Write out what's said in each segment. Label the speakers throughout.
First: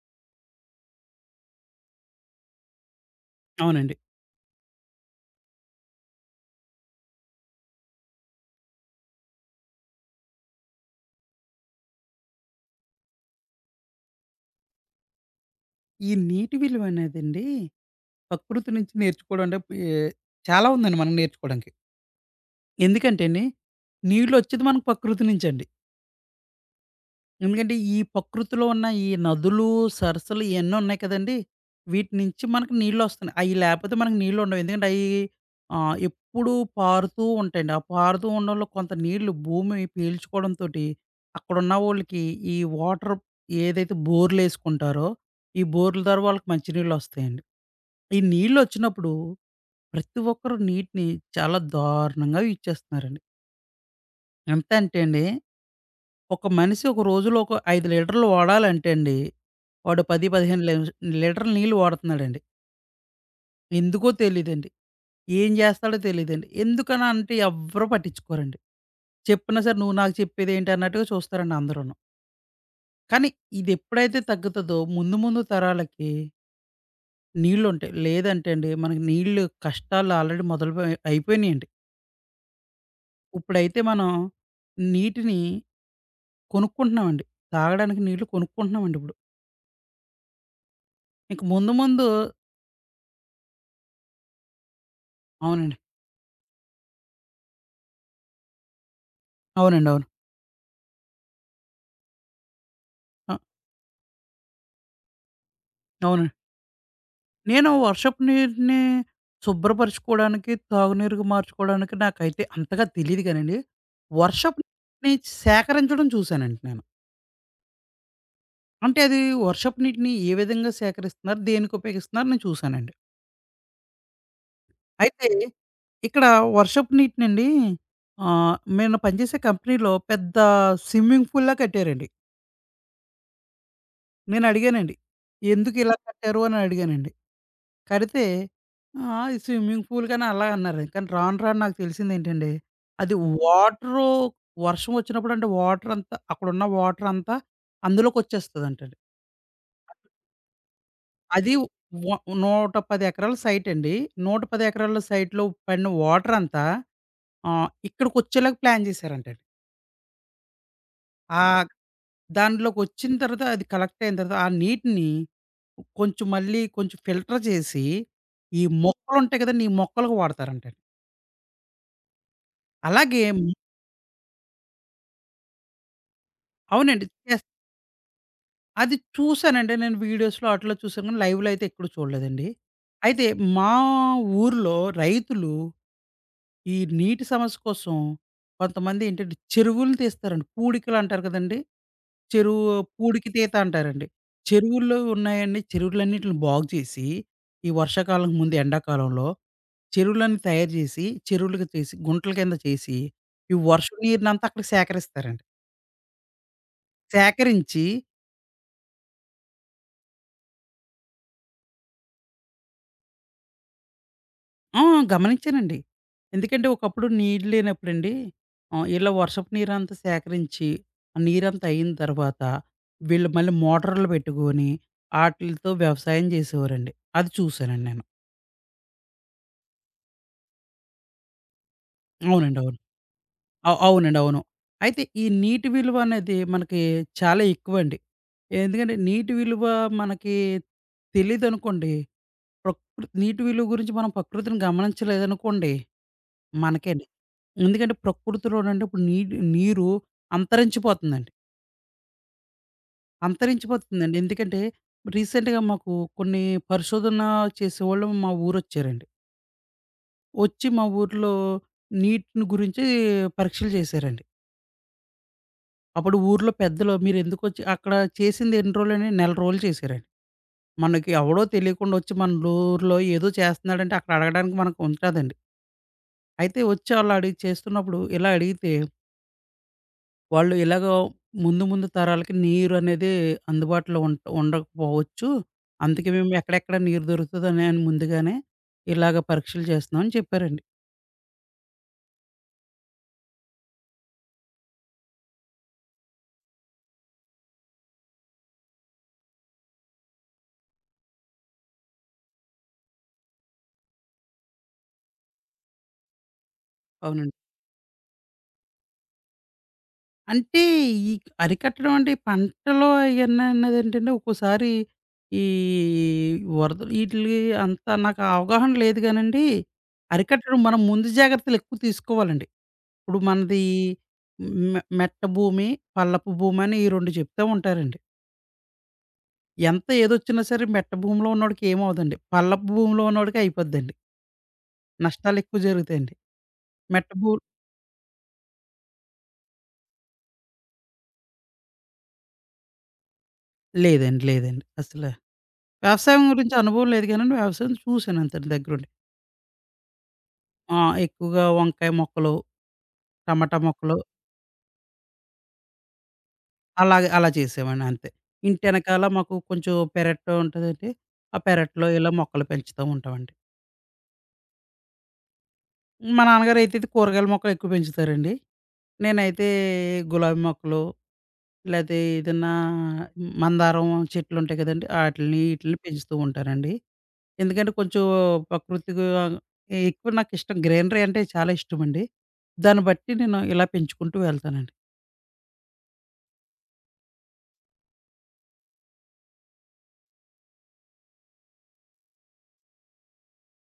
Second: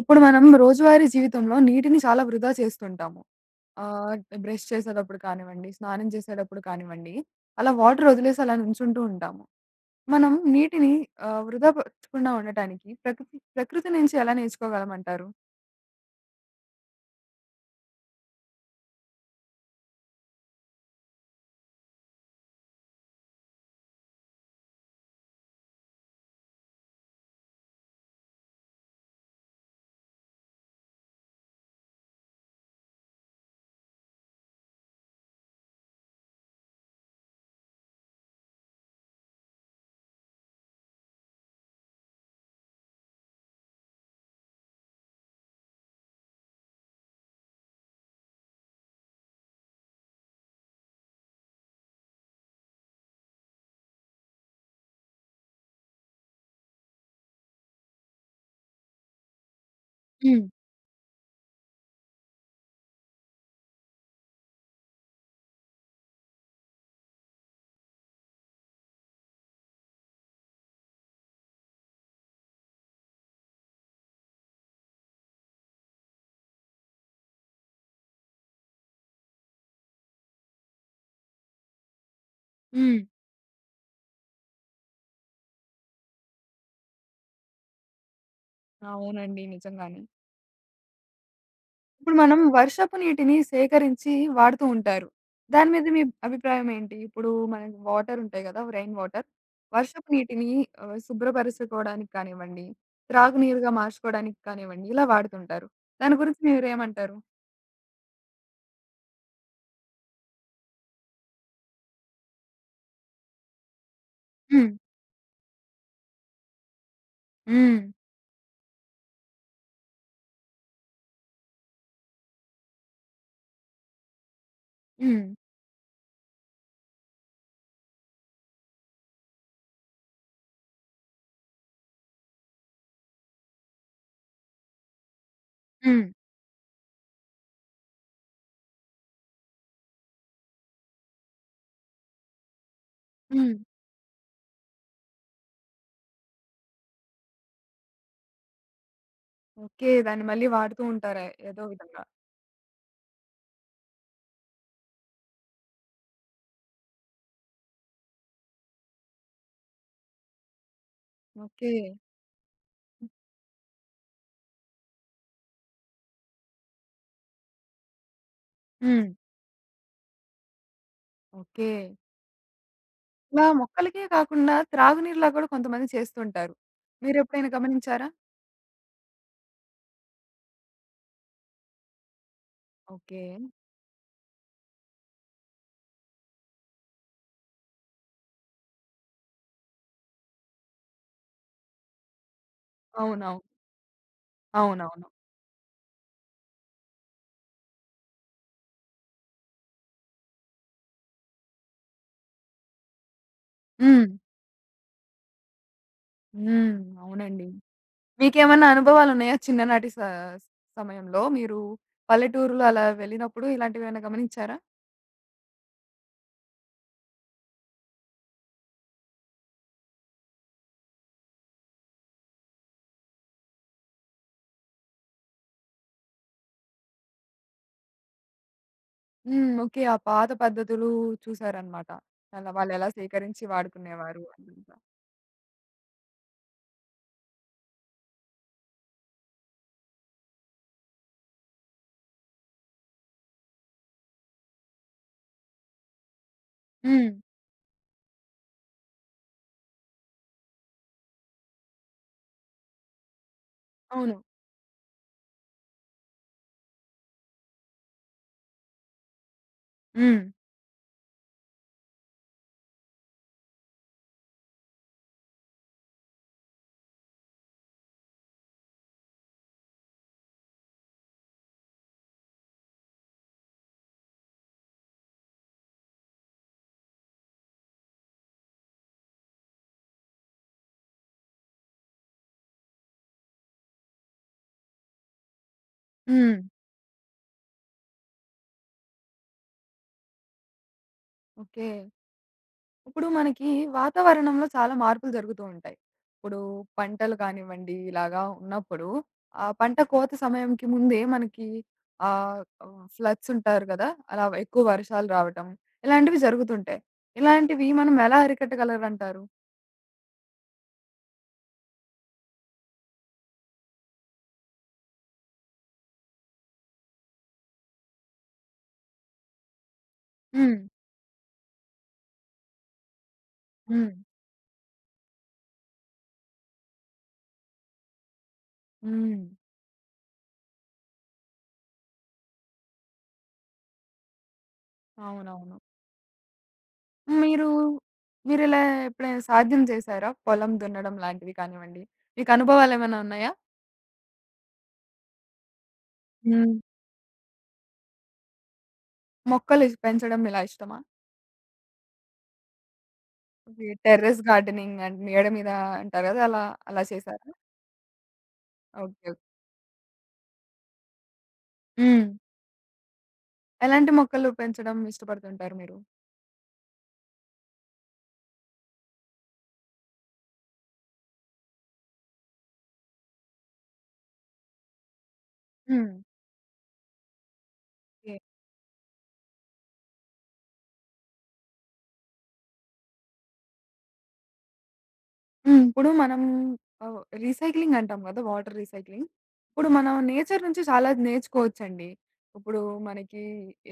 Speaker 1: ఇప్పుడు మనం రోజువారీ జీవితంలో నీటిని చాలా వృధా చేస్తుంటాము.
Speaker 2: అవునండి.
Speaker 1: ఆహ్, బ్రష్ చేసేటప్పుడు కానివ్వండి, స్నానం చేసేటప్పుడు కానివ్వండి, అలా వాటర్ వదిలేసి అలా నుంచుంటూ ఉంటాము. మనం నీటిని వృధా పరచకుండా ఉండటానికి ప్రకృతి ప్రకృతి నుంచి ఎలా నేర్చుకోగలమంటారు?
Speaker 2: ఈ నీటి విలువనేదండి ప్రకృతి నుంచి నేర్చుకోవడం అంటే ఏ చాలా ఉందండి మనం నేర్చుకోవడానికి. ఎందుకంటే అండి, నీళ్ళొచ్చేది మనకు ప్రకృతి నుంచండి. ఎందుకంటే ఈ ప్రకృతిలో ఉన్న ఈ నదులు, సరస్సులు ఇయన్నీ ఉన్నాయి కదండీ! వీటి నుంచి మనకు నీళ్ళొస్తున్నాయి. అయి లేపోతే మనకు నీళ్ళుండవు. ఎందుకంటే అయి ఎప్పుడూ పారుతూ ఉంటాయండి. ఆ పారుతూ ఉండడంలో కొంత నీళ్ళు భూమి పీల్చుకోవడంతోటి అక్కడున్నవోళ్ళకి ఈ వాటర్ ఏదైతే బోర్‌లేసుకుంటారో, ఈ బోర్‌ల ద్వారా వాళ్ళకి మంచినీళ్ళొస్తాయండి. ఈ నీళ్ళొచ్చినప్పుడు ప్రతి ఒక్కరు నీటిని చాలా దారుణంగా యూజ్ చేస్తున్నారండి. ఎంత అంటే అండి, ఒక మనిషి ఒక రోజులో ఒక 5 లీటర్లు వాడాలంటే అండి, వాడు 10,
Speaker 1: హ్మ్.
Speaker 2: 15 లీటర్ల నీళ్ళు వాడుతున్నాడండి. ఎందుకో తెలీదండి. ఏం చేస్తాడో తెలీదండి. ఎందుకనా అంటే ఎవ్వరు పట్టించుకోరండి. చెప్పినా సరే నువ్వు నాకు చెప్పేదేంటి అన్నట్టుగా చూస్తారండి అందరూను. కానీ ఇదెప్పుడైతే తగ్గుతదో ముందు ముందు తరాలకి నీళ్ళుంటాయి. లేదంటే అండి మనకి నీళ్ళు కష్టాలు ఆల్రెడీ అయిపోయినియండి.
Speaker 1: హ్మ్.
Speaker 2: ఉప్పుడైతే మనం నీటిని కొనుక్కుంటున్నామండి. తాగడానికి నీళ్లు కొనుక్కుంటున్నామండి ఇప్పుడు.
Speaker 1: అవునండి. నిజంగానే.
Speaker 2: ఇంక ముందు ముందు
Speaker 1: ఇప్పుడు మనం వర్షపు నీటిని సేకరించి వాడుతూ ఉంటారు. దాని
Speaker 2: అవునండి.
Speaker 1: మీద మీ అభిప్రాయం ఏంటి? ఇప్పుడు మనకి వాటర్ ఉంటాయి గదా! Rain water.
Speaker 2: అవునండి. అవును.
Speaker 1: వర్షపు నీటిని శుభ్రపరచుకోవడానికి కానివ్వండి,
Speaker 2: ఆ!
Speaker 1: త్రాగునీరుగా మార్చుకోవడానికి కానివ్వండి, ఇలా వాడుతుంటారు. దాని
Speaker 2: అవునండి.
Speaker 1: గురించి మీరేమంటారు?
Speaker 2: నేను వర్షపు నీటిని శుభ్రపరుచుకోవడానికి, తాగునీరుగా మార్చుకోవడానికి నాకైతే అంతగా తెలీదు గానండి. వర్షపు
Speaker 1: హ్మ్.
Speaker 2: నీటిని సేకరించడం చూసానండి నేను.
Speaker 1: హ్మ్.
Speaker 2: అంటే అది వర్షపు నీటిని ఏ విధంగా సేకరిస్తున్నారు? దేనికి ఉపయోగిస్తున్నారు? నేను చూసానండి.
Speaker 1: హ్మ్.
Speaker 2: అయితే ఇక్కడ వర్షపు నీటినండి నేను పనిచేసే కంపెనీలో పెద్ద స్విమ్మింగ్ పూల్‌లా కట్టారండి. నేను అడిగానండి. ఎందుకు ఇలా
Speaker 1: హ్మ్.
Speaker 2: కట్టారు అని అడిగానండి. కడితే ఇది స్విమ్మింగ్ పూల్ కానీ అలా అన్నారండి. కానీ రాను రాను నాకు తెలిసిందేంటండి, అది
Speaker 1: హ్మ్.
Speaker 2: వాటరు వర్షం వచ్చినప్పుడు అంటే వాటర్ అంతా అక్కడున్న వాటర్ అంతా అందులోకొచ్చేస్తదంటండి.
Speaker 1: ఓకే. దాన్ని మళ్ళీ వాడుతూ ఉంటారు
Speaker 2: అది
Speaker 1: ఏదో విధంగా.
Speaker 2: వ 110 ఎకరాల సైట్ అండి. 110 ఎకరాల సైట్‌లో పడిన వాటర్ అంతా ఇక్కడికొచ్చేలాగా ప్లాన్ చేశారంటండి. ఆహ్,
Speaker 1: ఓకే.
Speaker 2: దాంట్లోకొచ్చిన తర్వాత అది కలెక్ట్ అయిన తర్వాత, ఆ నీటిని మళ్ళీ కొంచెం ఫిల్టర్ చేసి, ఈ
Speaker 1: హ్మ్.
Speaker 2: మొక్కలుంటాయి కదండీ! ఈ మొక్కలకు వాడతారంటండి.
Speaker 1: ఓకే.
Speaker 2: అలాగే
Speaker 1: ఇలా మొక్కలకే కాకుండా త్రాగునీరులా కూడా కొంతమంది చేస్తుంటారు.
Speaker 2: అవునండి. యెస్.
Speaker 1: మీరెప్పుడైనా గమనించారా?
Speaker 2: అది చూసానండి. నేను వీడియోస్‌లో ఆటిల్లో చూసాను గానీ, లైవ్‌లో అయితే ఎక్కడా చూడలేదండి.
Speaker 1: ఓకే.
Speaker 2: అయితే మా ఊర్లో రైతులు ఈ నీటి సమస్య కోసం కొంతమంది ఏంటంటే చెరువులు తీస్తారండి. పూడికలంటారు కదండీ! చెరువు పూడికి
Speaker 1: అవునవును.
Speaker 2: తీత అంటారండి. చెరువుల్లో
Speaker 1: అవునవును.
Speaker 2: ఉన్నాయండి. చెరువులన్నిటిని బాగు చేసి, ఈ వర్షాకాలం ముందు ఎండాకాలంలో చెరువులన్నీ తయారు చేసి, చెరువులుగా చేసి, గుంటల కింద చేసి, ఈ వర్షం
Speaker 1: హ్మ్.
Speaker 2: నీరునంతా అక్కడ సేకరిస్తారండి.
Speaker 1: హ్మ్. అవునండి.
Speaker 2: సేకరించి
Speaker 1: మీకేమన్నా అనుభవాలున్నాయా చిన్ననాటి సమయంలో? మీరు పల్లెటూరులో అలా వెళ్ళినప్పుడు ఇలాంటివేమైనా గమనించారా?
Speaker 2: ఆ! గమనించానండి. ఎందుకంటే ఒకప్పుడు నీళ్ళు లేనప్పుడండి ఇలా వర్షపు నీరంతా సేకరించి, ఆ నీరంతా అయిన తర్వాత వీళ్ళు మళ్ళీ మోటార్లు పెట్టుకొని ఆటిలతో వ్యవసాయం చేసేవారండి. అది చూసానండి నేను.
Speaker 1: హ్మ్. ఓకే. ఆ పాత పద్ధతులు చూసారనమాట. అలా
Speaker 2: అవునండి. అవును.
Speaker 1: వాళ్ళెలా సేకరించి
Speaker 2: అవునండి.
Speaker 1: వాడుకునేవారు
Speaker 2: అవును.
Speaker 1: అదంతా.
Speaker 2: అయితే ఈ నీటి విలువ అనేది మనకి చాలా ఎక్కువండి. ఎందుకంటే నీటి విలువ మనకి తెలీదనుకోండి, నీటి విలువ గురించి మనం ప్రకృతిని గమనించలేదనుకోండి మనకే అండి.
Speaker 1: హ్మ్.
Speaker 2: ఎందుకంటే ప్రకృతిలోనండి ఇప్పుడు నీరు అంతరించిపోతుందండి.
Speaker 1: అవును.
Speaker 2: అంతరించిపోతుందండి. ఎందుకంటే రీసెంట్‌గా మాకు కొన్ని పరిశోధన చేసేవాళ్ళు మా ఊరొచ్చారండి.
Speaker 1: హ్మ్.
Speaker 2: వచ్చి మా ఊర్లో నీటిని గురించి పరీక్షలు చేశారండి. అప్పుడు ఊర్లో పెద్దలు మీరెందుకొచ్చి అక్కడ చేసింది ఎన్ని రోజులని? నెల రోజులు చేశారండి. మనకి ఎవడో తెలియకుండా వచ్చి మన ఊర్లో ఏదో చేస్తున్నాడంటే అక్కడ అడగడానికి మనకు ఉంటాదండి. అయితే వచ్చి వాళ్ళు అడిగి చేస్తున్నప్పుడు ఇలా అడిగితే వాళ్ళు ఇలాగో ముందు ముందు తరాలకి నీరనేది అందుబాటులో ఉండకపోవచ్చు. అందుకే మేము
Speaker 1: హ్మ్.
Speaker 2: ఎక్కడెక్కడ నీరు దొరుకుతదని అని ముందుగానే ఇలాగ పరీక్షలు చేస్తున్నాం అని చెప్పారండి.
Speaker 1: ఓకే. ఇప్పుడు మనకి వాతావరణంలో చాలా మార్పులు జరుగుతూ ఉంటాయి. ఇప్పుడు పంటలు కానివ్వండి, ఇలాగా ఉన్నప్పుడు ఆ పంట కోత సమయంకి ముందే మనకి ఫ్లడ్స్ ఉంటారు కదా! అలా ఎక్కువ వర్షాలు రావటం ఇలాంటివి జరుగుతుంటాయి.
Speaker 2: అవునండి.
Speaker 1: ఇలాంటివి మనం ఎలా అరికట్టగలరంటారు?
Speaker 2: అంటే ఈ అరికట్టడం అంటే ఈ పంటలో అయన్నీ అన్నదేంటంటే ఒక్కోసారి ఈ వరదలు ఈటిలకి అంత నాకు అవగాహన లేదు కానండి.
Speaker 1: హ్మ్.
Speaker 2: అరికట్టడం మనం ముందు జాగ్రత్తలు ఎక్కువ తీసుకోవాలండి. ఇప్పుడు మనది
Speaker 1: హ్మ్.
Speaker 2: మెట్ట భూమి, పల్లపు భూమి అని ఈ 2 చెప్తా ఉంటారండి.
Speaker 1: హ్మ్.
Speaker 2: ఎంత ఏదొచ్చినా సరే మెట్ట భూమిలో ఉన్నోడికి ఏమవ్వదండి. పల్లపు భూమిలో ఉన్నోడికే అయిపోద్దండి. నష్టాలు ఎక్కువ
Speaker 1: అవునవును.
Speaker 2: జరుగుతాయండి. మెట్ట భూ
Speaker 1: మీరు మీరిలా ఎప్పుడైనా సాధ్యం చేశారా? పొలం దున్నడం లాంటివి కానివ్వండి, మీకు అనుభవాలేమైనా ఉన్నాయా?
Speaker 2: లేదండి. లేదండి. వ్యవసాయం గురించి
Speaker 1: హ్మ్.
Speaker 2: అనుభవం లేదు గానండి. వ్యవసాయం చూసాను అంతే దగ్గరుండి.
Speaker 1: మొక్కలు పెంచడం ఇలా
Speaker 2: ఆ!
Speaker 1: ఇష్టమా?
Speaker 2: ఎక్కువగా వంకాయ మొక్కలు, టమాటా
Speaker 1: ఓకే.
Speaker 2: మొక్కలు
Speaker 1: టెర్రస్ గార్డెనింగ్ అండ్ మేడ మీద అంటారు కదా! అలా, అలా
Speaker 2: అలాగే అలా
Speaker 1: చేశారా?
Speaker 2: చేసేవాడిని అంతే. ఇంటి
Speaker 1: ఓకే.
Speaker 2: ఎనకాల
Speaker 1: ఓకే.
Speaker 2: మాకు కొంచెం పెరట్లో ఉంటదండి. ఆ పెరట్లో
Speaker 1: హ్మ్.
Speaker 2: ఇలా మొక్కలు పెంచుతూ ఉంటామండి.
Speaker 1: ఎలాంటి మొక్కలు పెంచడం ఇష్టపడుతుంటారు మీరు?
Speaker 2: మా నాన్నగారు అయితే ఇది కూరగాయల మొక్కలు ఎక్కువ పెంచుతారండి. నేనైతే గులాబీ మొక్కలు, లేతే ఏదన్నా మందారం చెట్లు ఉంటాయి కదండీ! ఆటిల్ని ఈటిల్ని
Speaker 1: హ్మ్.
Speaker 2: పెంచుతూ ఉంటానండి. ఎందుకంటే కొంచెం
Speaker 1: ఓకే.
Speaker 2: ప్రకృతిగా ఎక్కువ నాకిష్టం గ్రీనరీ అంటే చాలా ఇష్టమండి. దాన్ని బట్టి నేను ఇలా పెంచుకుంటూ వెళ్తానండి.
Speaker 1: హ్మ్. ఇప్పుడు మనం రీసైక్లింగ్ అంటాం కదా! Water recycling. ఇప్పుడు మనం నేచర్ నుంచి చాలా నేర్చుకోవచ్చండి. ఇప్పుడు మనకి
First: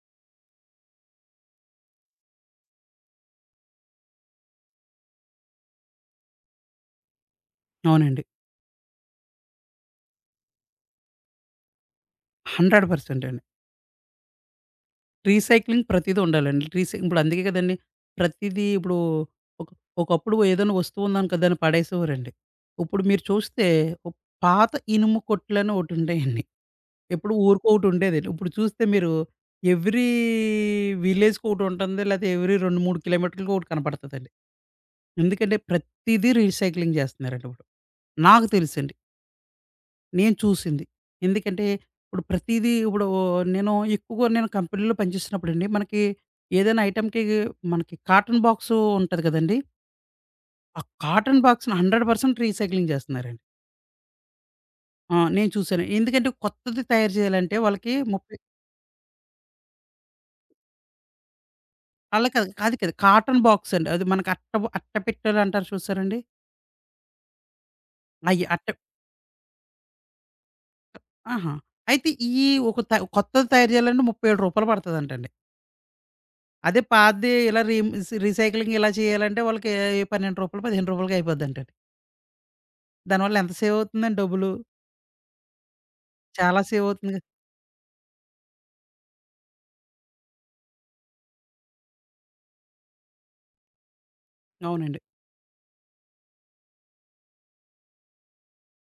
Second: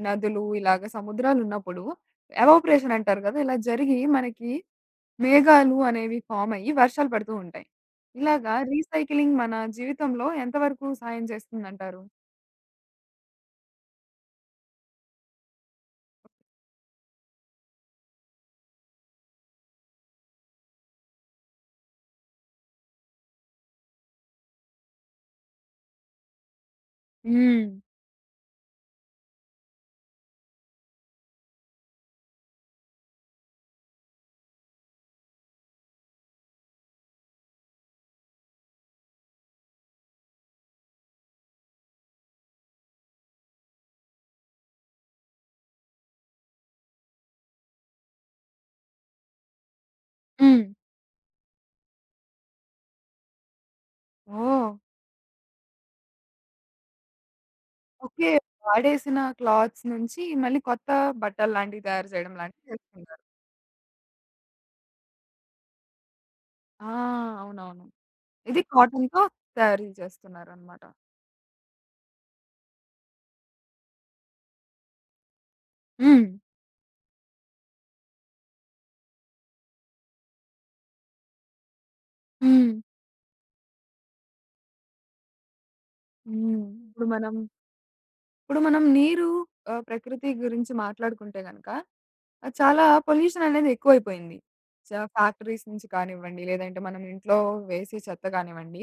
Speaker 1: నదులు ఇలాగ సముద్రాలున్నప్పుడు ఎవాపరేషన్ అంటారు కదా! ఇలా జరిగి మనకి మేఘాలు అనేవి ఫార్మ్ అయ్యి వర్షాలు పడుతూ ఉంటాయి.
Speaker 2: అవునండి.
Speaker 1: ఇలాగా రీసైక్లింగ్ మన జీవితంలో ఎంతవరకు సహాయం చేస్తుందంటారు?
Speaker 2: 100% అండి. రీసైక్లింగ్ ప్రతీదీ ఉండాలండి. ఇప్పుడు అందుకే కదండీ ప్రతీదీ ఇప్పుడు ఒక ఒకప్పుడు ఏదైనా వస్తువు ఉందనుకో దాన్ని పడేసేవారండి. ఇప్పుడు మీరు చూస్తే ఒ పాత ఇనుము కొట్లని ఒకటుండేయండి. ఎప్పుడు
Speaker 1: హ్మ్.
Speaker 2: ఊరికో ఒకటుండేదండి. ఇప్పుడు చూస్తే మీరు ఎవ్రీ విలేజ్‌కొకటుంటుంది. లేతే ఎవ్రీ 2, 3 కిలోమీటర్లకి ఒకటి కనపడతదండి. ఎందుకంటే ప్రతీదీ రీసైక్లింగ్ జేస్తున్నారండి ఇప్పుడు. నాకు తెలిసండి. నేను చూసింది. ఎందుకంటే, ఇప్పుడు ప్రతీదీ ఇప్పుడు నేను ఎక్కువగా కంపెనీలో పనిచేసినప్పుడండి, మనకి ఏదైనా ఐటెమ్‌కి మనకి కాటన్ బాక్సు ఉంటది కదండీ!
Speaker 1: హ్మ్.
Speaker 2: ఆ కాటన్ బాక్స్‌ని 100% రీసైక్లింగ్ చేస్తున్నారండి.
Speaker 1: ఓహ్!
Speaker 2: ఆ! నేను చూసాను. ఎందుకంటే, కొత్తది తయారు చేయాలంటే వాళ్ళకి
Speaker 1: ఓకే.
Speaker 2: 30
Speaker 1: వాడేసిన క్లాత్స్ నుంచి మళ్ళీ కొత్త బట్టలు లాంటివి తయారు
Speaker 2: అలా
Speaker 1: చేయడం
Speaker 2: కాదు.
Speaker 1: లాంటివి
Speaker 2: కాదు కాదు.
Speaker 1: చేస్తున్నారు.
Speaker 2: కాటన్ బాక్స్ అండి. అది మనకి అట్ట అట్ట పెట్టెలు అంటారు చూసారండి?
Speaker 1: ఆ! అవునవును.
Speaker 2: అయి
Speaker 1: ఇది
Speaker 2: అట్ట
Speaker 1: కాటన్‌తో తయారీ చేస్తున్నారనమాట.
Speaker 2: ఆహా! అయితే ఈ ఒక త కొత్తది తయారు చేయాలంటే రూ. 37 పడతదంటండి.
Speaker 1: హ్మ్.
Speaker 2: అదే పాతది ఇలా రీ రీసైక్లింగ్ ఇలా చేయాలంటే వాళ్ళకి రూ. 12, రూ. 15కి అయిపోద్దంటండి.
Speaker 1: హ్మ్.
Speaker 2: దానివల్ల ఎంత సేవ్ అవుతుందండి డబ్బులు. చాలా
Speaker 1: హ్మ్.
Speaker 2: సేవ్
Speaker 1: ఇప్పుడు
Speaker 2: అవుతుంది. కదా.
Speaker 1: మనం ఇప్పుడు మనం నీరు ప్రకృతి గురించి మాట్లాడుకుంటే గనక చాలా పొల్యూషన్ అనేది ఎక్కువైపోయింది. చ
Speaker 2: అవునండి.
Speaker 1: ఫ్యాక్టరీస్ నుంచి కానివ్వండి, లేదంటే మనం ఇంట్లో వేసే చెత్త కానివ్వండి.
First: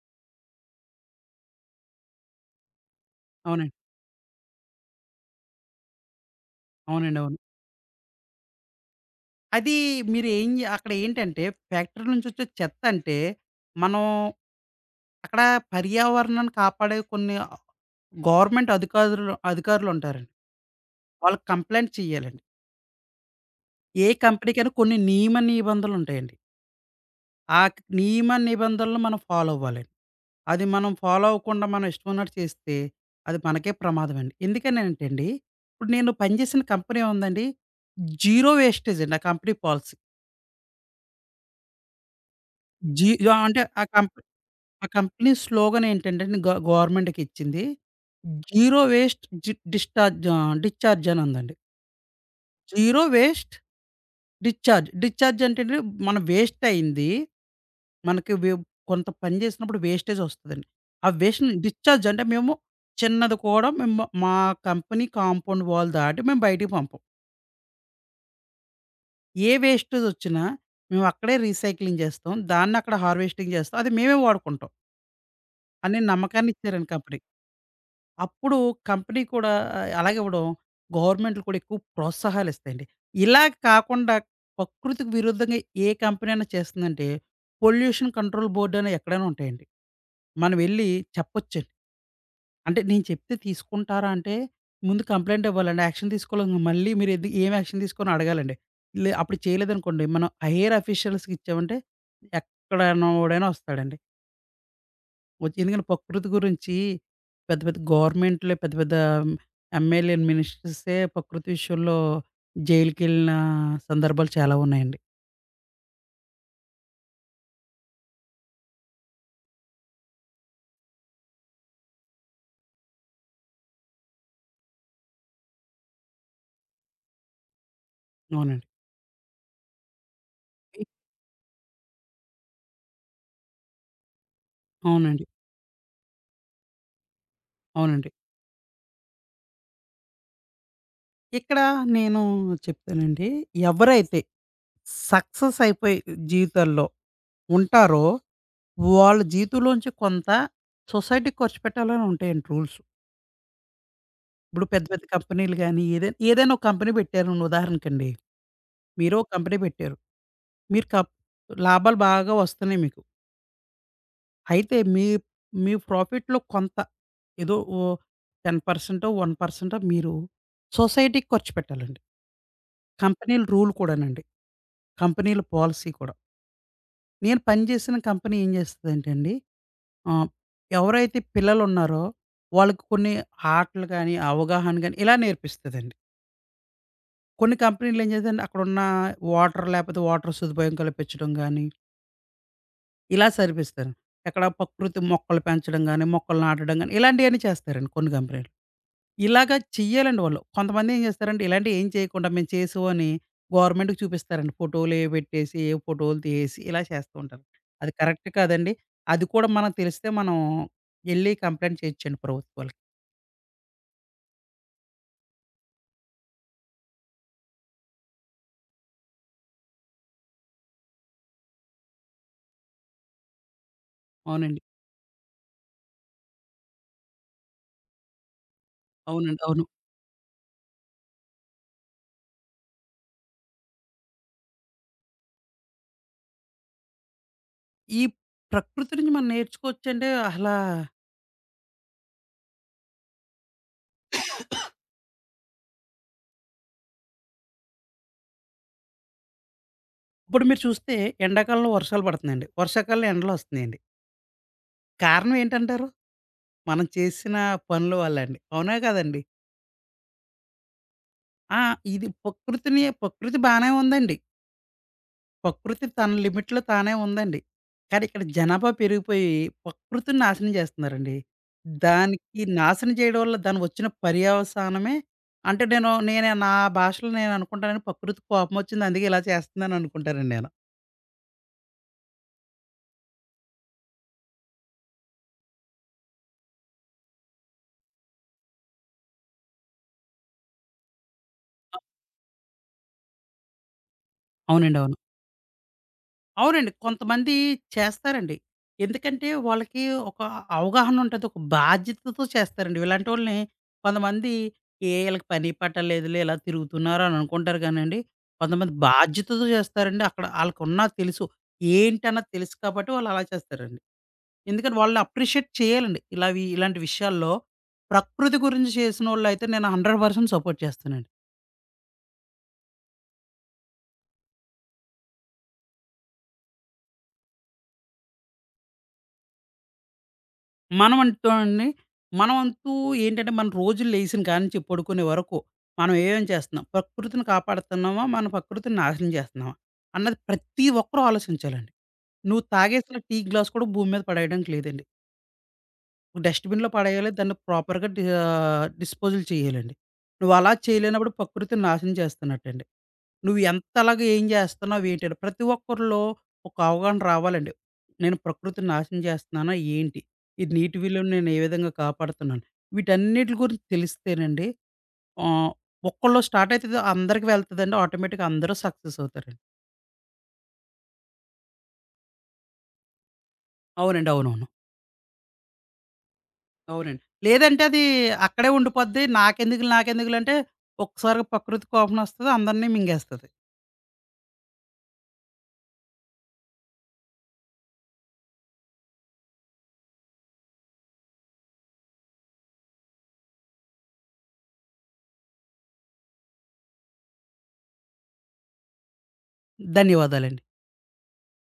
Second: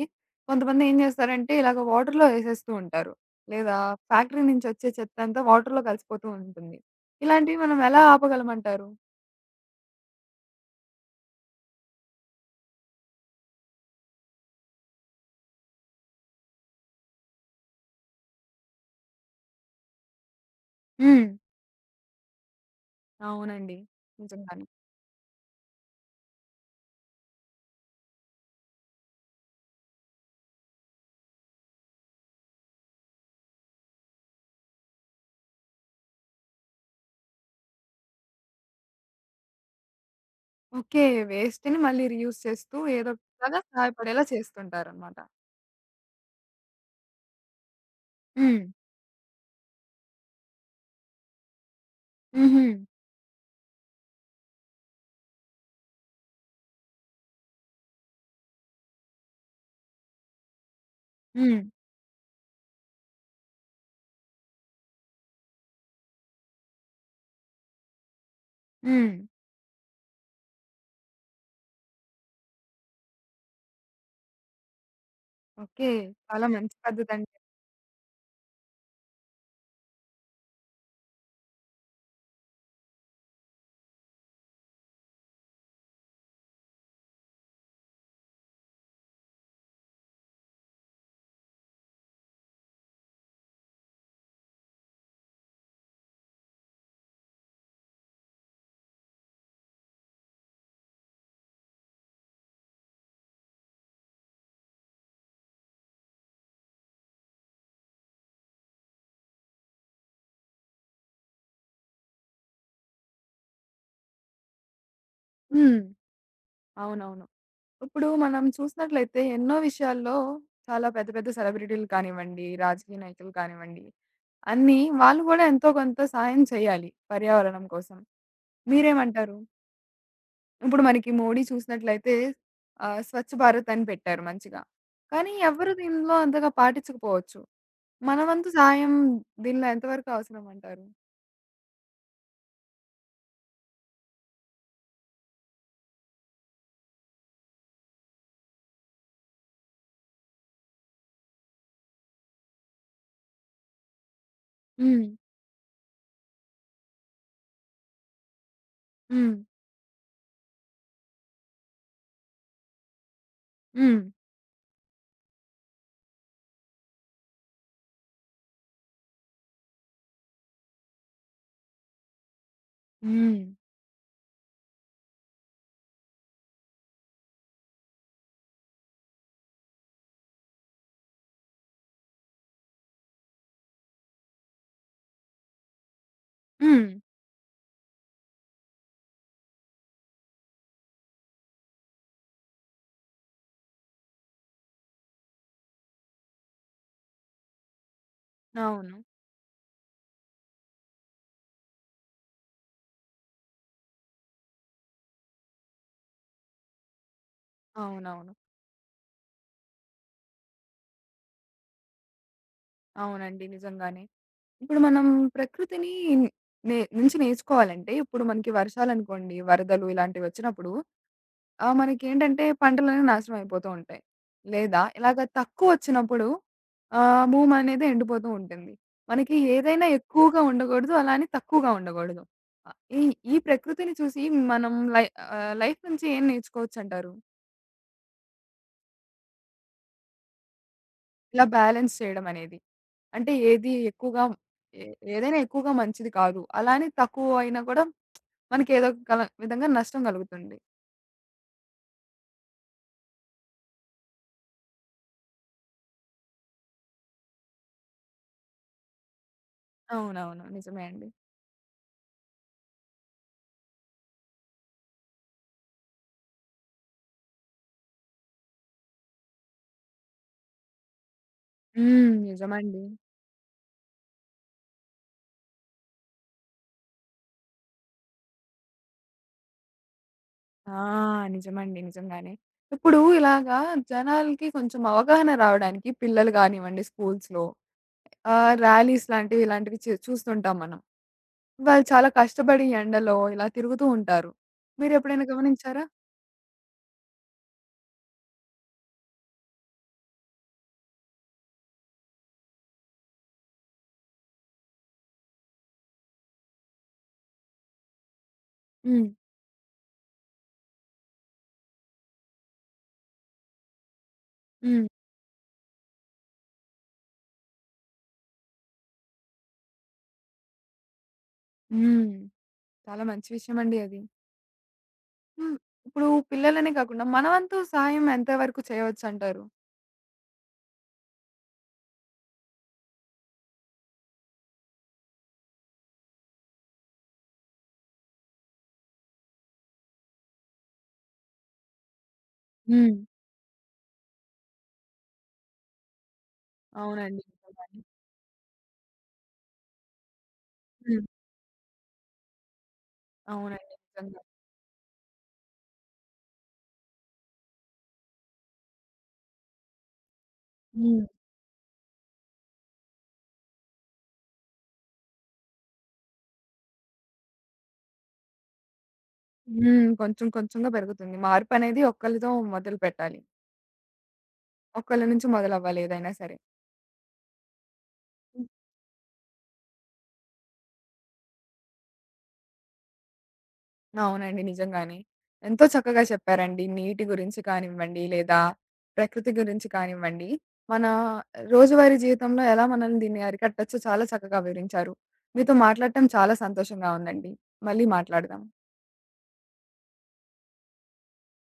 Speaker 1: కొంతమంది ఏం చేస్తారంటే ఇలాగ వాటర్‌లో ఏసేస్తూ ఉంటారు.
Speaker 2: అవునండి.
Speaker 1: లేదా ఫ్యాక్టరీ నుంచి వచ్చే చెత్త అంతా వాటర్‌లో కలిసిపోతూ ఉంటుంది.
Speaker 2: అవునండి. అవును.
Speaker 1: ఇలాంటివి మనం ఎలా ఆపగలమంటారు?
Speaker 2: అది మీరు అక్కడ ఏంటంటే ఫ్యాక్టరీ నుంచి వచ్చే చెత్త అంటే మనం అక్కడ పర్యావరణాన్ని కాపాడే కొన్ని గవర్నమెంట్ అధికారులుంటారండి.
Speaker 1: హ్మ్.
Speaker 2: వాళ్ళకి కంప్లెయింట్ చేయాలండి.
Speaker 1: అవునండి.
Speaker 2: ఏ
Speaker 1: నిజంగానే.
Speaker 2: కంపెనీకైనా కొన్ని నియమ నిబంధనలుంటాయండి. ఆ నియమ నిబంధనలు మనం ఫాలో అవ్వాలండి. అది మనం ఫాలో అవ్వకుండా మనం ఇష్టం ఉన్నట్టు చేస్తే అది మనకే ప్రమాదమండి. ఎందుకనంటేండి, ఇప్పుడు నేను పనిచేసిన కంపెనీ ఉందండి. జీరో వేస్టేజ్ అండి ఆ కంపెనీ పాలిసీ.
Speaker 1: ఓకే. వేస్ట్‌ని మళ్ళీ రీయూజ్ చేస్తూ
Speaker 2: జీ
Speaker 1: ఏదో
Speaker 2: అంటే
Speaker 1: ఒకలాగా సహాయపడేలా
Speaker 2: ఆ
Speaker 1: చేస్తుంటారనమాట.
Speaker 2: కంపెనీ స్లోగన్ ఏంటంటే గవర్నమెంట్‌కి ఇచ్చింది.
Speaker 1: హ్మ్.
Speaker 2: జీరో వేస్ట్ జి డిశ్చార్జ్ డిశ్చార్జ్ అని ఉందండి.
Speaker 1: హుహు.
Speaker 2: Zero waste discharge. డిశ్చార్జ్ అంటే మనం వేస్ట్ అయింది మనకి వె కొంత పని చేసినప్పుడు వేస్టేజ్ వస్తదండి. ఆ వేస్ట్‌ని
Speaker 1: హ్మ్.
Speaker 2: డిశ్చార్జ్ అంటే మేము చిన్నది కూడా మా కంపెనీ కాంపౌండ్ వాల్ దాటి మేము బయటికి పంపం.
Speaker 1: హ్మ్.
Speaker 2: ఏ వేస్టేజ్ వచ్చినా మేము అక్కడే రీసైక్లింగ్ చేస్తాం. దాన్ని అక్కడ హార్వెస్టింగ్ చేస్తాం. అది మేమే వాడుకుంటాం
Speaker 1: ఓకే.
Speaker 2: అనే
Speaker 1: చాలా
Speaker 2: నమ్మకాన్ని
Speaker 1: మంచి
Speaker 2: ఇచ్చారండి కంపెనీ.
Speaker 1: పద్ధతండి.
Speaker 2: అప్పుడు కంపెనీ కూడా ఆ, అలాగే ఇవ్వడం గవర్నమెంట్‌లు కూడా ఎక్కువ ప్రోత్సాహాలు ఇస్తాయండి. ఇలా కాకుండా ప్రకృతికి విరుద్ధంగా ఏ కంపెనీ అయినా చేస్తుందంటే పొల్యూషన్ కంట్రోల్ బోర్డ్ అని ఎక్కడైనా ఉంటాయండి. మనం వెళ్లి చెప్పొచ్చండి. అంటే నేను చెప్తే తీసుకుంటారా అంటే, ముందు కంప్లెయింట్ ఇవ్వాలండి. యాక్షన్ తీసుకోవాలంగా మళ్ళీ మీరు ఎందుకు ఏం యాక్షన్ తీసుకొని అడగాలండి. అప్పుడు చేయలేదనుకోండి, మనం హైయర్ అఫీషియల్స్‌కి ఇచ్చామంటే ఎక్కడనోడైనా వస్తాడండి. వచ్చి ఎందుకంటే ప్రకృతి గురించి పెద్ద పెద్ద గవర్నమెంట్‌లే పెద్ద పెద్ద ఎమ్మెల్యే, మినిస్టర్సే ప్రకృతి విషయంలో జైలుకెళ్ళిన సందర్భాలు చాలా ఉన్నాయండి.
Speaker 1: హ్మ్. అవునవును. ఇప్పుడు మనం చూసినట్లయితే ఎన్నో విషయాల్లో చాలా పెద్ద పెద్ద సెలబ్రిటీలు కానివ్వండి, రాజకీయ నాయకులు కానివ్వండి, అన్నీ వాళ్ళు గూడా ఎంతో కొంత సహాయం చేయాలి పర్యావరణం కోసం.
Speaker 2: అవునండి.
Speaker 1: మీరేమంటారు? ఇప్పుడు మనకి మోడీ చూసినట్లయితే 'స్వచ్ఛ భారత్' అని పెట్టారు మంచిగా.
Speaker 2: అవునండి.
Speaker 1: కానీ ఎవరు దీనిలో అంతగా పాటించకపోవచ్చు.
Speaker 2: అవునండి.
Speaker 1: మన వంతు సహాయం దీనిలో ఎంతవరకు అవసరం అంటారు?
Speaker 2: ఇక్కడ నేను చెప్తానండి. ఎవరైతే సక్సెస్ అయిపోయి జీవితాల్లో ఉంటారో, వాళ్ళ జీతంలోంచి కొంత సొసైటీకి ఖర్చు పెట్టాలని ఉంటాయండి రూల్స్. ఇప్పుడు పెద్ద పెద్ద
Speaker 1: హ్మ్.
Speaker 2: కంపెనీలు గాని, ఏదైనా ఏదైనా ఒక కంపెనీ పెట్టారని ఉదాహరణకండి. మీరు ఒక
Speaker 1: హ్మ్.
Speaker 2: కంపెనీ పెట్టారు. మీరు కప్ లాభాలు బాగా వస్తున్నాయి మీకు.
Speaker 1: హ్మ్.
Speaker 2: అయితే మీ మీ ప్రాఫిట్‌లో కొంత ఏదో ఓ 10% 1% మీరు సొసైటీకి ఖర్చు పెట్టాలండి.
Speaker 1: హ్మ్.
Speaker 2: కంపెనీల రూల్ కూడానండి. కంపెనీల పాలిసీ కూడా. నేను పనిచేసిన కంపెనీ ఏం చేస్తదంటే అండి ఆ! ఎవరైతే పిల్లలున్నారో వాళ్ళకి కొన్ని ఆటలు గాని, అవగాహన గాని ఇలా నేర్పిస్తదండి.
Speaker 1: హ్మ్.
Speaker 2: కొన్ని కంపెనీలు ఏం చేస్తాయంటే అక్కడున్న వాటర్ లేకపోతే వాటర్ సదుపాయం కల్పించడం గాని, ఇలా సరిపిస్తారు. ఎక్కడ ప్రకృతి మొక్కలు పెంచడం గాని, మొక్కలు నాటడం గాని ఇలాంటియన్నీ చేస్తారండి కొన్ని కంపెనీలు.
Speaker 1: అవును.
Speaker 2: ఇలాగ చెయ్యాలండి వాళ్ళు. కొంతమంది ఏం చేస్తారంటే ఇలాంటివి ఏం చేయకుండా మేము చేసామని గవర్నమెంట్‌కి చూపిస్తారండి. ఫోటోలేవో పెట్టేసి, ఏవో ఫోటోలు తీసి ఇలా చేస్తూ ఉంటారు. అది కరెక్ట్
Speaker 1: అవునవును.
Speaker 2: కాదండి. అది కూడా మనకు తెలిస్తే మనం ఎళ్లి కంప్లెయింట్ చేయొచ్చండి ప్రభుత్వాలకి.
Speaker 1: అవునండి. నిజంగానే. ఇప్పుడు మనం ప్రకృతిని నుంచి నేర్చుకోవాలంటే, ఇప్పుడు మనకి వర్షాలనుకోండి, వరదలు ఇలాంటివొచ్చినప్పుడు మనకేంటంటే పంటలనేవి నాశనం అయిపోతూ ఉంటాయి.
Speaker 2: అవునండి.
Speaker 1: లేదా ఇలాగ తక్కువొచ్చినప్పుడు భూమనేది ఎండిపోతూ ఉంటుంది. మనకి
Speaker 2: అవునండి. అవును.
Speaker 1: ఏదైనా ఎక్కువగా ఉండకూడదు. అలా అని తక్కువగా ఉండకూడదు. ఆహ్, ఈ ఈ ప్రకృతిని చూసి మనం లైఫ్ నుంచి ఏం నేర్చుకోవచ్చంటారు?
Speaker 2: ఈ ప్రకృతి నుంచి మనం నేర్చుకోవచ్చంటే అసలా
Speaker 1: ఇలా బ్యాలెన్స్ చేయడమనేది. అంటే ఏది ఎక్కువగా ఏ ఏదైనా ఎక్కువగా మంచిది కాదు. అలా అని తక్కువ అయినా కూడా మనకి ఏదో ఒక కల విధంగా నష్టం
Speaker 2: ఇప్పుడు
Speaker 1: కలుగుతుంది.
Speaker 2: మీరు చూస్తే ఎండాకాలంలో వర్షాలు పడుతున్నాయండి. వర్షాకాలంలో ఎండలొస్తున్నాయండి. కారణం ఏంటంటారు? మనం చేసిన పనుల వల్లండి. అవునా కాదండి?
Speaker 1: అవునవును. నిజమే అండి.
Speaker 2: ఆ! ఇది ప్రకృతిని ప్రకృతి బానే ఉందండి. ప్రకృతి తన లిమిట్‌లో తానే ఉందండి. కానీ ఇక్కడ జనాభా పెరిగిపోయి ప్రకృతిని నాశనం చేస్తున్నారండి.
Speaker 1: హ్మ్.
Speaker 2: దానికి
Speaker 1: నిజమండి.
Speaker 2: నాశనం చేయడం వల్ల దానికి వచ్చిన పర్యవసానమే అంటే నేను నేను నా భాషలో నేను అనుకుంటానని ప్రకృతికి కోపం వచ్చింది అందుకే ఇలా చేస్తుందని అనుకుంటానండి నేను.
Speaker 1: ఆ! నిజమండి. నిజంగానే. ఇప్పుడు ఇలాగా జనాలకి కొంచెం అవగాహన రావడానికి పిల్లలు గానివ్వండి స్కూల్స్‌లో ర్యాలీస్ లాంటివి ఇలాంటివి చూస్తుంటాం మనం.
Speaker 2: అ!
Speaker 1: వాళ్ళు చాలా కష్టపడి ఎండలో ఇలా తిరుగుతూ ఉంటారు.
Speaker 2: అవునండి. అవును.
Speaker 1: మీరెప్పుడైనా గమనించారా?
Speaker 2: అవునండి. కొంతమంది చేస్తారండి. ఎందుకంటే వాళ్ళకి ఒక అవగాహన ఉంటది. ఒక బాధ్యతతో చేస్తారండి. ఇలాంటోళ్ళని కొంతమంది ఈళ్ళకి పని పాట లేదులే ఇలా తిరుగుతున్నారు అని అనుకుంటారు కానండి. కొంతమంది
Speaker 1: హ్మ్.
Speaker 2: బాధ్యతతో చేస్తారండి. అక్కడ ఆళ్ళకున్న తెలుసు. ఏంటన్నది తెలుసు కాబట్టి వాళ్ళు అలా చేస్తారండి. ఎందుకంటే
Speaker 1: హ్మ్.
Speaker 2: వాళ్ళని అప్రిషియేట్ చేయాలండి. ఇలావి ఇలాంటి విషయాల్లో ప్రకృతి గురించి చేసినోళ్ళైతే నేను 100% సపోర్ట్ చేస్తానండి.
Speaker 1: హ్మ్. చాలా మంచి విషయమండి అది. హ్మ్. ఇప్పుడు పిల్లలనే కాకుండా మన వంతు సహాయం ఎంత వరకు చేయొచ్చంటారు?
Speaker 2: మనమంటూ అండి, మనవంతు ఏంటంటే, మన రోజులు లెగిసిన కానించి పడుకునే వరకు, మనం ఏమేం చేస్తున్నాం? ప్రకృతిని కాపాడుతున్నామా? మన ప్రకృతిని నాశనం చేస్తున్నామా? అన్నది ప్రతి ఒక్కరు ఆలోచించాలండి. నువ్వు
Speaker 1: హ్మ్.
Speaker 2: తాగేసిన టీ గ్లాస్ కూడా భూమి మీద పడేయడానికి లేదండి. డస్ట్‌బిన్‌లో పడేయాలి.
Speaker 1: అవునండి.
Speaker 2: దాన్ని
Speaker 1: నిజంగానే.
Speaker 2: ప్రాపర్‌గా డిస్పోజుల్ చేయాలండి. నువ్వలా
Speaker 1: హ్మ్.
Speaker 2: చేయలేనప్పుడు ప్రకృతిని నాశనం చేస్తున్నట్టండి. నువ్వు
Speaker 1: అవునండి.
Speaker 2: ఎంతలాగా
Speaker 1: నిజంగా.
Speaker 2: ఏం జేస్తున్నావు ఏంటని ప్రతి ఒక్కరిలో ఒక అవగాహన రావాలండి. నేను ప్రకృతిని నాశనం చేస్తున్నానా ఏంటి? ఈ నీటి
Speaker 1: హ్మ్.
Speaker 2: విలువను నేను ఏ విధంగా కాపాడుతున్నాను? వీటన్నిటి గురించి తెలిస్తేనండి ఆహ్, ఒక్కళ్ళు స్టార్ట్ అయితది అందరికి వెళ్తదండి. ఆటోమేటిక్‌గా అందరూ సక్సెస్ అవుతారండి.
Speaker 1: హ్మ్. కొంచెం కొంచెంగా పెరుగుతుంది. మార్పనేది ఒక్కళ్ళతో మొదలుపెట్టాలి.
Speaker 2: అవునండి. అవునవును.
Speaker 1: ఒకళ్ళ నుంచి మొదలవ్వాలి ఏదైనా సరే.
Speaker 2: అవునండి. లేదంటే అది
Speaker 1: హ్మ్.
Speaker 2: అక్కడే ఉండిపోద్ది. నాకెందుకు నాకెందుకులు, నాకెందుకులంటే ఒక్కసారిగా ప్రకృతి కోపనొస్తది. అందరిని మింగేస్తది.
Speaker 1: అవునండి. నిజంగానే. ఎంతో చక్కగా చెప్పారండి. నీటి గురించి కానివ్వండి, లేదా ప్రకృతి గురించి కానివ్వండి, మన రోజువారీ జీవితంలో ఎలా మనం దీన్ని అరికట్టొచ్చో చాలా చక్కగా వివరించారు. మీతో మాట్లాడటం చాలా సంతోషంగా ఉందండి. మళ్ళీ మాట్లాడదాం.
Speaker 2: ధన్యవాదాలండి.